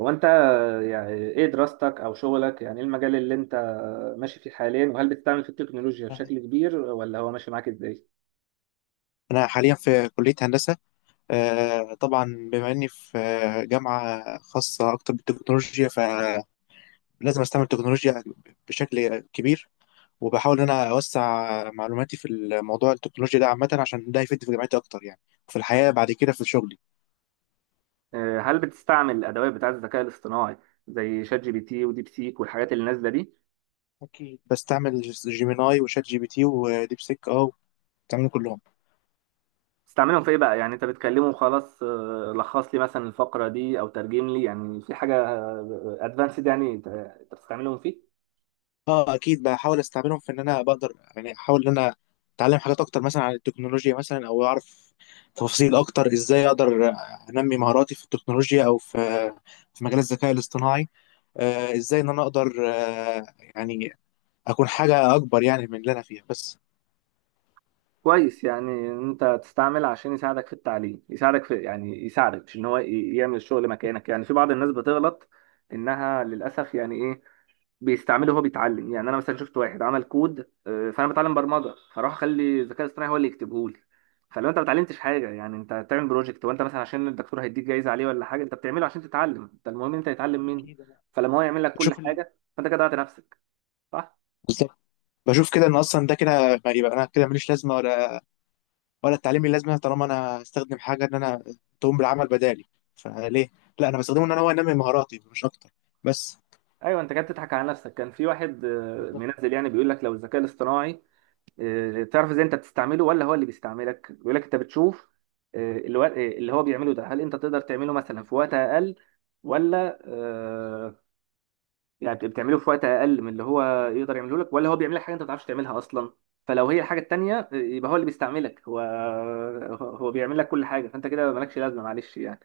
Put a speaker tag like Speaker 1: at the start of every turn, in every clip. Speaker 1: هو انت، يعني ايه دراستك او شغلك؟ يعني ايه المجال اللي انت ماشي فيه حاليا؟ وهل بتستعمل فيه التكنولوجيا بشكل كبير، ولا هو ماشي معاك ازاي؟
Speaker 2: أنا حاليا في كلية هندسة. آه، طبعا. بما إني في جامعة خاصة أكتر بالتكنولوجيا، فلازم أستعمل تكنولوجيا بشكل كبير. وبحاول إن أنا أوسع معلوماتي في الموضوع التكنولوجيا ده عامة، عشان ده يفيدني في جامعتي أكتر يعني، وفي الحياة بعد كده في شغلي.
Speaker 1: هل بتستعمل الادوات بتاعه الذكاء الاصطناعي زي شات جي بي تي وديب سيك والحاجات اللي نازله دي؟
Speaker 2: أكيد بستعمل جيميناي وشات جي بي تي وديب سيك. بستعملهم كلهم.
Speaker 1: بتستعملهم في ايه بقى؟ يعني انت بتكلمه خلاص، لخص لي مثلا الفقره دي او ترجم لي، يعني في حاجه ادفانسد يعني انت بتستعملهم فيه؟
Speaker 2: اه، اكيد بحاول استعملهم في ان انا بقدر، يعني احاول ان انا اتعلم حاجات اكتر مثلا عن التكنولوجيا، مثلا او اعرف تفاصيل اكتر، ازاي اقدر انمي مهاراتي في التكنولوجيا او في مجال الذكاء الاصطناعي. ازاي ان انا اقدر آه يعني اكون حاجة اكبر يعني من اللي انا فيها بس.
Speaker 1: كويس، يعني إن انت تستعمل عشان يساعدك في التعليم، يساعدك، في يعني يساعدك، مش ان هو يعمل الشغل مكانك. يعني في بعض الناس بتغلط انها للاسف، يعني ايه، بيستعمله وهو بيتعلم. يعني انا مثلا شفت واحد عمل كود، فانا بتعلم برمجه، فراح اخلي الذكاء الاصطناعي هو اللي يكتبه لي. فلو انت ما اتعلمتش حاجه، يعني انت بتعمل بروجكت وانت مثلا عشان الدكتور هيديك جايزه عليه ولا حاجه؟ انت بتعمله عشان تتعلم، انت المهم انت تتعلم منه.
Speaker 2: اكيد أنا.
Speaker 1: فلما هو يعمل لك كل
Speaker 2: بشوف ال...
Speaker 1: حاجه، فانت كده ضيعت نفسك، صح؟
Speaker 2: بالظبط. بشوف كده ان اصلا ده كده، ما يبقى انا كده ماليش لازمه ولا التعليم ليه لازمه، طالما انا هستخدم حاجه ان انا تقوم بالعمل بدالي. فليه؟ لا، انا بستخدمه ان انا هو انمي مهاراتي مش اكتر بس.
Speaker 1: ايوه، انت كده بتضحك على نفسك. كان في واحد،
Speaker 2: بالظبط.
Speaker 1: منزل يعني، بيقول لك لو الذكاء الاصطناعي، تعرف ازاي انت بتستعمله ولا هو اللي بيستعملك. بيقول لك انت بتشوف، آه، الو- آه، اللي هو بيعمله ده، هل انت تقدر تعمله مثلا في وقت اقل، ولا يعني بتعمله في وقت اقل من اللي هو يقدر يعمله لك، ولا هو بيعمل لك حاجه انت ما بتعرفش تعملها اصلا؟ فلو هي الحاجه التانيه، يبقى هو اللي بيستعملك. هو بيعمل لك كل حاجه، فانت كده مالكش لازمه، معلش يعني.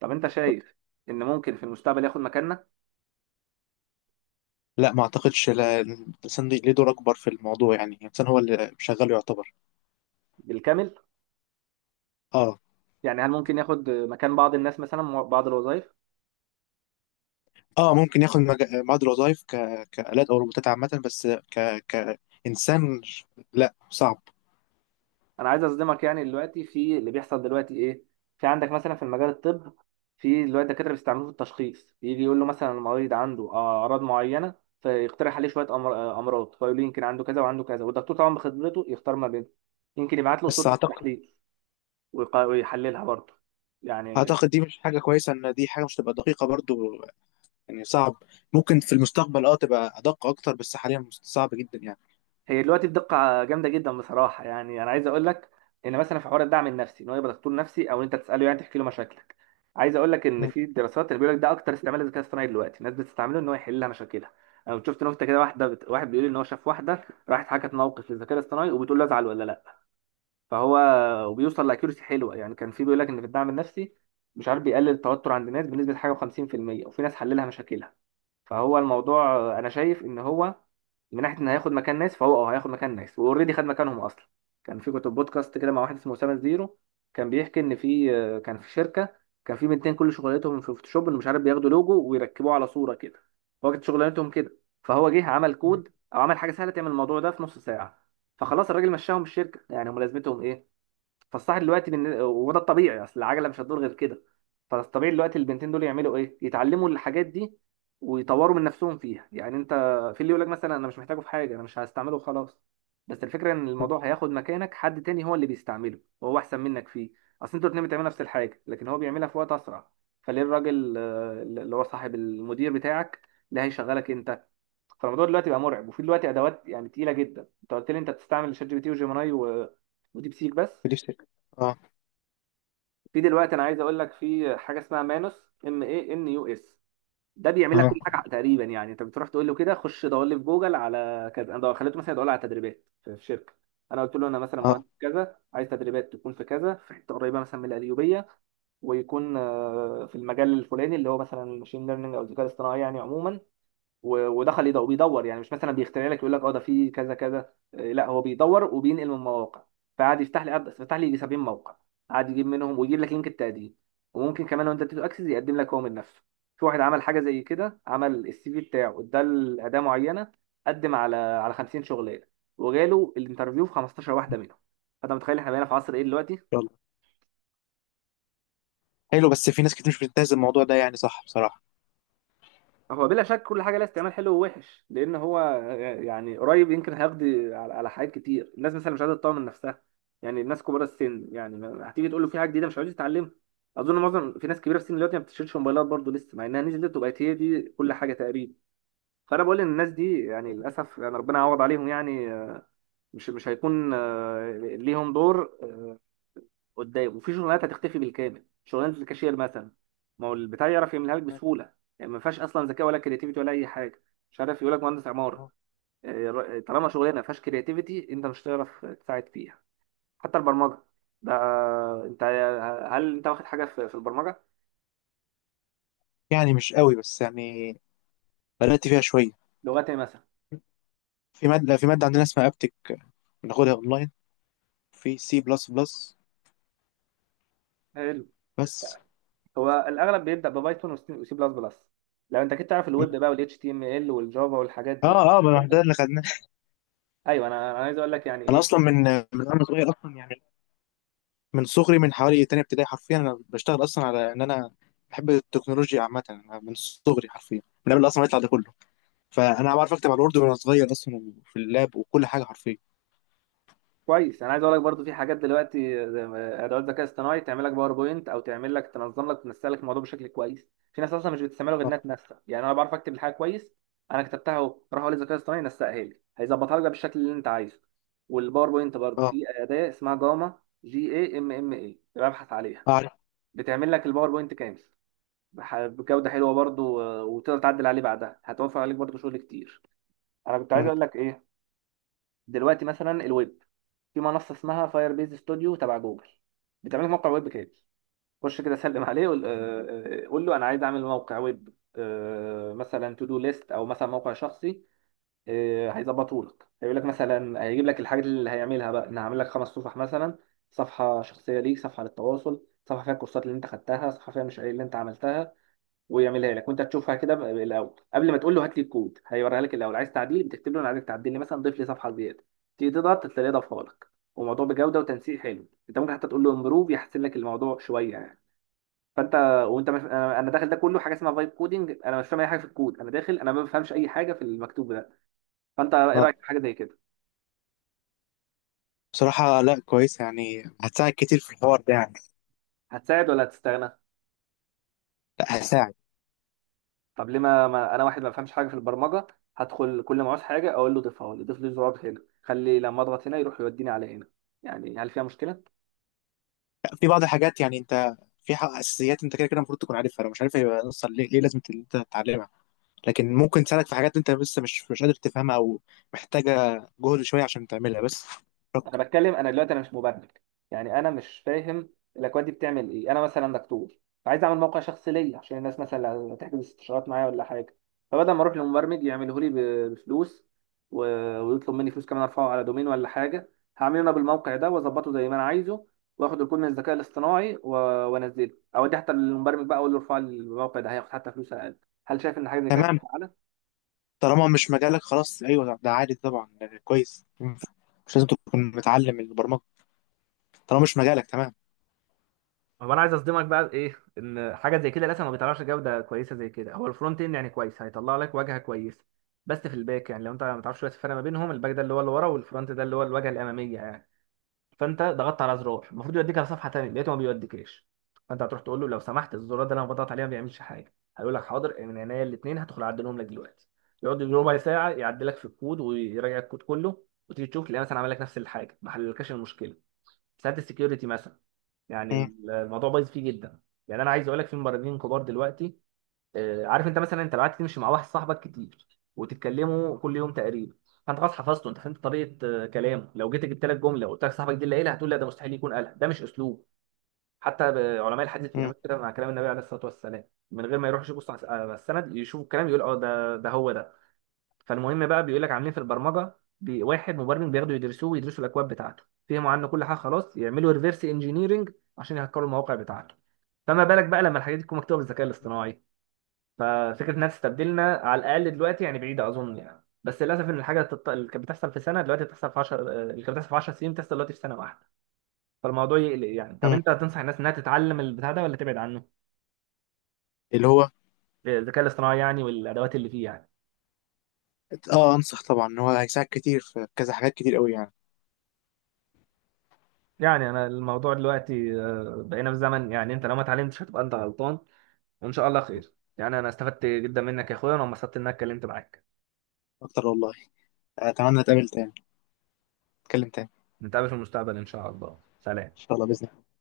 Speaker 1: طب انت
Speaker 2: بالظبط.
Speaker 1: شايف ان ممكن في المستقبل ياخد مكاننا
Speaker 2: لا ما اعتقدش، لا الانسان ليه دور اكبر في الموضوع، يعني الانسان هو اللي شغال يعتبر.
Speaker 1: بالكامل؟
Speaker 2: اه.
Speaker 1: يعني هل ممكن ياخد مكان بعض الناس، مثلا بعض الوظائف؟
Speaker 2: اه، ممكن ياخد بعض الوظائف كآلات او روبوتات عامة، بس كإنسان لا، صعب.
Speaker 1: انا عايز اصدمك، يعني دلوقتي في اللي بيحصل دلوقتي ايه. في عندك مثلا في المجال الطب، في دلوقتي دكاتره بيستعملوه في التشخيص، يجي يقول له مثلا المريض عنده اعراض معينه، فيقترح عليه شويه امراض، فيقول له يمكن عنده كذا وعنده كذا. والدكتور طبعا بخبرته يختار ما بينهم. يمكن يبعت له صوره
Speaker 2: بس اعتقد
Speaker 1: التحليل ويحللها برضه يعني.
Speaker 2: اعتقد دي مش حاجة كويسة، ان دي حاجة مش تبقى دقيقة برضو، يعني صعب. ممكن في المستقبل تبقى ادق اكتر، بس حاليا صعب جدا يعني.
Speaker 1: هي دلوقتي الدقة جامدة جدا بصراحة. يعني أنا عايز أقول لك إن مثلا في حوار الدعم النفسي، إن هو يبقى دكتور نفسي، أو إن أنت تسأله يعني تحكي له مشاكلك. عايز أقول لك إن
Speaker 2: م-
Speaker 1: في دراسات اللي بيقول لك ده أكتر استعمال للذكاء الاصطناعي دلوقتي، الناس بتستعمله إن هو يحل لها مشاكلها. أنا كنت شفت نكتة كده، واحد بيقول إن هو شاف واحدة راحت حكت موقف للذكاء الاصطناعي، وبتقول له أزعل ولا لأ. فهو وبيوصل لأكيورسي حلوة يعني. كان في بيقول لك إن في الدعم النفسي، مش عارف، بيقلل التوتر عند الناس بنسبة حاجة و50%، وفي ناس حللها مشاكلها. فهو الموضوع انا شايف ان هو من ناحيه ان هياخد مكان ناس، فهو هياخد مكان ناس، واوريدي خد مكانهم اصلا. كان في، كنت بودكاست كده مع واحد اسمه اسامه زيرو، كان بيحكي ان في، كان في شركه، كان في بنتين كل شغلتهم في فوتوشوب، إن مش عارف، بياخدوا لوجو ويركبوه على صوره كده، هو كانت شغلانتهم كده. فهو جه عمل
Speaker 2: م-
Speaker 1: كود، او عمل حاجه سهله تعمل الموضوع ده في نص ساعه. فخلاص الراجل مشاهم من الشركه، يعني هم لازمتهم ايه؟ فالصح دلوقتي وده الطبيعي، اصل العجله مش هتدور غير كده. فالطبيعي دلوقتي البنتين دول يعملوا ايه؟ يتعلموا الحاجات دي ويطوروا من نفسهم فيها. يعني انت في اللي يقول لك مثلا انا مش محتاجه في حاجه، انا مش هستعمله خلاص. بس الفكره ان
Speaker 2: م.
Speaker 1: الموضوع هياخد مكانك، حد تاني هو اللي بيستعمله، وهو احسن منك فيه. اصل انتوا الاتنين بتعملوا نفس الحاجه، لكن هو بيعملها في وقت اسرع، فليه الراجل، اللي هو صاحب المدير بتاعك اللي هيشغلك انت؟ فالموضوع دلوقتي بقى مرعب، وفي دلوقتي ادوات يعني تقيله جدا. انت قلت لي انت بتستعمل شات جي بي تي وجيميناي و- وديب سيك بس.
Speaker 2: دي الفكرة. اه،
Speaker 1: في دلوقتي انا عايز اقول لك في حاجه اسمها مانوس ام اي ان يو اس، ده بيعمل لك
Speaker 2: اه،
Speaker 1: كل حاجه تقريبا. يعني انت بتروح تقول له كده خش دور لي في جوجل على كذا. انا خليته مثلا يدور لي على تدريبات في شركه، انا قلت له انا مثلا
Speaker 2: اه.
Speaker 1: مهندس كذا عايز تدريبات تكون في كذا، في حته قريبه مثلا من القليوبيه، ويكون في المجال الفلاني اللي هو مثلا الماشين ليرنينج او الذكاء الاصطناعي يعني عموما. و- ودخل يدور، بيدور، يعني مش مثلا بيخترع لك يقول لك اه ده في كذا كذا إيه، لا هو بيدور وبينقل من مواقع. فقعد يفتح لي فتح لي يجي 70 موقع، قعد يجيب منهم ويجيب لك لينك التقديم. وممكن كمان وانت بتدي اكسس يقدم لك هو من نفسه. في واحد عمل حاجه زي كده، عمل السي في بتاعه اداه معينه، قدم على 50 شغلانه، وجاله الانترفيو في 15 واحده منهم. فانت متخيل احنا بقينا في عصر ايه دلوقتي؟
Speaker 2: يلا. حلو، بس في ناس كتير مش بتنتهز الموضوع ده، يعني صح بصراحة.
Speaker 1: هو بلا شك كل حاجه لها استعمال حلو ووحش، لان هو يعني قريب يمكن هيقضي على حاجات كتير. الناس مثلا مش قادره تطور من نفسها، يعني الناس كبار السن، يعني هتيجي تقول له في حاجه جديده مش عايز يتعلمها. اظن معظم، في ناس كبيره في السن دلوقتي ما بتشيلش موبايلات برضه لسه، مع انها نزلت وبقت هي دي كل حاجه تقريبا. فانا بقول ان الناس دي يعني للاسف، يعني ربنا يعوض عليهم يعني. مش هيكون ليهم دور قدام. وفي شغلانات هتختفي بالكامل، شغلانه الكاشير مثلا، ما هو البتاع يعرف يعملها لك بسهوله، يعني ما فيهاش اصلا ذكاء ولا كرياتيفيتي ولا اي حاجه. مش عارف، يقول لك مهندس عماره، طالما شغلانه ما فيهاش كرياتيفيتي انت مش هتعرف تساعد فيها. حتى البرمجه ده، انت، هل انت واخد حاجه في البرمجه؟
Speaker 2: يعني مش قوي، بس يعني بدأت فيها شوية.
Speaker 1: لغات ايه مثلا؟
Speaker 2: في مادة عندنا اسمها ابتك، بناخدها اونلاين في سي بلس بلس
Speaker 1: حلو.
Speaker 2: بس.
Speaker 1: هو الاغلب بيبدا ببايثون وسي وسي بلس بلس. لو انت كنت تعرف الويب بقى والاتش تي ام ال والجافا والحاجات دي،
Speaker 2: اه، اه، ما ده اللي خدناه.
Speaker 1: ايوه، انا عايز اقول لك يعني
Speaker 2: انا
Speaker 1: ايه.
Speaker 2: اصلا من وانا صغير اصلا يعني، من صغري، من حوالي تانية ابتدائي حرفيا، انا بشتغل اصلا على ان انا بحب التكنولوجيا عامة. أنا من صغري حرفيا، من قبل اصلا ما يطلع ده كله، فانا بعرف اكتب على الوورد وانا صغير اصلا في اللاب، وكل حاجة حرفيا.
Speaker 1: كويس، انا عايز اقول لك برضو في حاجات دلوقتي زي ادوات ذكاء اصطناعي تعمل لك باوربوينت، او تعمل لك تنظم لك تنسق لك الموضوع بشكل كويس. في ناس اصلا مش بتستعمله غير
Speaker 2: اه،
Speaker 1: انها تنسق، يعني انا بعرف اكتب الحاجه كويس، انا كتبتها اهو، راح اقول للذكاء الاصطناعي نسقها لي، هيظبطها لك بقى بالشكل اللي انت عايزه. والباوربوينت برضو
Speaker 2: اه،
Speaker 1: في اداه اسمها جاما، جي اي ام ام اي، ابحث عليها.
Speaker 2: اعرف.
Speaker 1: بتعمل لك الباوربوينت كامل بجوده حلوه برضو، وتقدر تعدل عليه بعدها، هتوفر عليك برضو شغل كتير. انا كنت عايز
Speaker 2: مم.
Speaker 1: اقول لك ايه، دلوقتي مثلا الويب، في منصه اسمها فاير بيز ستوديو تبع جوجل، بتعمل لك موقع ويب كامل. خش كده سلم عليه، قول آه، آه، قول له انا عايز اعمل موقع ويب، مثلا تو دو ليست، او مثلا موقع شخصي. هيظبطه لك، هيقول لك مثلا هيجيب لك الحاجات اللي هيعملها بقى، ان هعمل لك خمس صفح مثلا: صفحه شخصيه ليك، صفحه للتواصل، صفحه فيها الكورسات اللي انت خدتها، صفحه فيها المشاريع اللي انت عملتها. ويعملها لك وانت تشوفها كده الاول، قبل ما تقول له هات لي الكود. هيوريها لك الاول، عايز تعديل بتكتب له انا عايزك تعدل لي مثلا، ضيف لي صفحه زياده، تيجي تضغط تلاقيه ضافها لك. وموضوع بجوده وتنسيق حلو، انت ممكن حتى تقول له امبروف، يحسن لك الموضوع شويه يعني. فانت، وانت مش... أنا داخل ده كله، حاجه اسمها فايب كودنج، انا مش فاهم اي حاجه في الكود، انا داخل، انا ما بفهمش اي حاجه في المكتوب ده. فانت ايه
Speaker 2: اه،
Speaker 1: رايك في حاجه زي كده؟
Speaker 2: بصراحة لا كويس، يعني هتساعد كتير في الحوار ده يعني.
Speaker 1: هتساعد ولا هتستغنى؟
Speaker 2: لا، هتساعد.
Speaker 1: طب ليه ما... ما انا واحد ما بفهمش حاجه في البرمجه، هدخل كل ما عاوز حاجه اقول له ضيفها لي، ضيف لي زرار هنا، خلي لما اضغط هنا يروح يوديني على هنا، يعني هل فيها مشكله؟
Speaker 2: في بعض الحاجات، يعني انت في حق اساسيات انت كده كده المفروض تكون عارفها، لو مش عارفها يبقى نص ليه لازم ان انت تتعلمها. لكن ممكن تساعدك في حاجات انت لسه مش قادر تفهمها، او محتاجه جهد شويه عشان تعملها بس.
Speaker 1: انا بتكلم، انا دلوقتي انا مش مبرمج، يعني انا مش فاهم الاكواد دي بتعمل ايه. انا مثلا دكتور، فعايز اعمل موقع شخصي ليا عشان الناس مثلا لو تحجز استشارات معايا ولا حاجه، فبدل ما اروح لمبرمج يعمله لي ب- بفلوس، و- ويطلب مني فلوس كمان ارفعه على دومين ولا حاجه، هعمله انا بالموقع ده واظبطه زي ما انا عايزه. واخد الكود من الذكاء الاصطناعي و- وانزله، اوديه حتى للمبرمج بقى، اقول له ارفع لي الموقع ده، هياخد حتى فلوس اقل. هل شايف ان حاجه زي كده؟
Speaker 2: تمام. طالما مش مجالك خلاص، ايوه، ده عادي طبعا، كويس. مم. مش لازم تكون متعلم البرمجه طالما مش مجالك. تمام.
Speaker 1: هو انا عايز اصدمك بقى ايه، ان حاجه زي كده لسه ما بيطلعش جوده كويسه زي كده. هو الفرونت اند يعني كويس، هيطلع لك واجهه كويسه. بس في الباك، يعني لو انت ما تعرفش دلوقتي الفرق ما بينهم، الباك ده اللي هو اللي ورا، والفرونت ده اللي هو الواجهه الاماميه يعني. فانت ضغطت على زرار المفروض يوديك على صفحه تانيه، لقيته ما بيوديكش. فانت هتروح تقول له لو سمحت الزرار ده اللي انا بضغط عليه ما بيعملش حاجه، هيقول لك حاضر من عينيا الاثنين، هدخل اعدلهم لك دلوقتي. يقعد يجي ربع ساعه يعدلك في الكود ويراجع الكود كله، وتيجي تشوف تلاقيه مثلا عمل لك نفس الحاجه، ما حللكش المشكله. ساعات السكيورتي مثلا، يعني
Speaker 2: مم.
Speaker 1: الموضوع بايظ فيه جدا. يعني انا عايز اقول لك في مبرمجين كبار دلوقتي، عارف انت مثلا، انت لو قعدت تمشي مع واحد صاحبك كتير، وتتكلموا كل يوم تقريبا، فانت خلاص حفظته، انت فهمت طريقه كلامه. لو جيت جبت لك جمله وقلت لك صاحبك دي اللي قالها، هتقول لا ده مستحيل يكون قالها، ده مش اسلوب. حتى علماء الحديث
Speaker 2: مم.
Speaker 1: بيعملوا كده مع كلام النبي عليه الصلاه والسلام، من غير ما يروحوا يشوفوا على السند يشوفوا الكلام، يقول اه ده هو ده. فالمهم بقى بيقول لك عاملين في البرمجه، واحد مبرمج بياخدوا يدرسوه، ويدرسوا الاكواد بتاعته، فهموا عنه كل حاجه خلاص، يعملوا ريفرس انجينيرنج عشان يهكروا المواقع بتاعته. فما بالك بقى لما الحاجات دي تكون مكتوبه بالذكاء الاصطناعي. ففكره انها تستبدلنا على الاقل دلوقتي يعني بعيده اظن يعني. بس للاسف ان الحاجه اللي كانت بتحصل في سنه دلوقتي بتحصل في 10، اللي كانت بتحصل في 10 سنين بتحصل دلوقتي في سنه واحده. فالموضوع يقلق يعني. طب
Speaker 2: مم.
Speaker 1: انت هتنصح الناس انها تتعلم البتاع ده ولا تبعد عنه؟
Speaker 2: اللي هو
Speaker 1: الذكاء الاصطناعي يعني، والادوات اللي فيه يعني.
Speaker 2: اه انصح طبعا، ان هو هيساعد كتير في كذا حاجات كتير قوي يعني.
Speaker 1: يعني انا الموضوع دلوقتي، بقينا في زمن يعني انت لو ما اتعلمتش هتبقى انت غلطان. وان شاء الله خير يعني، انا استفدت جدا منك يا اخويا، وانا انبسطت اني اتكلمت معاك.
Speaker 2: اكتر والله. اتمنى اتقابل تاني، اتكلم تاني.
Speaker 1: نتقابل في المستقبل ان شاء الله.
Speaker 2: ان
Speaker 1: سلام.
Speaker 2: شاء الله، باذن الله.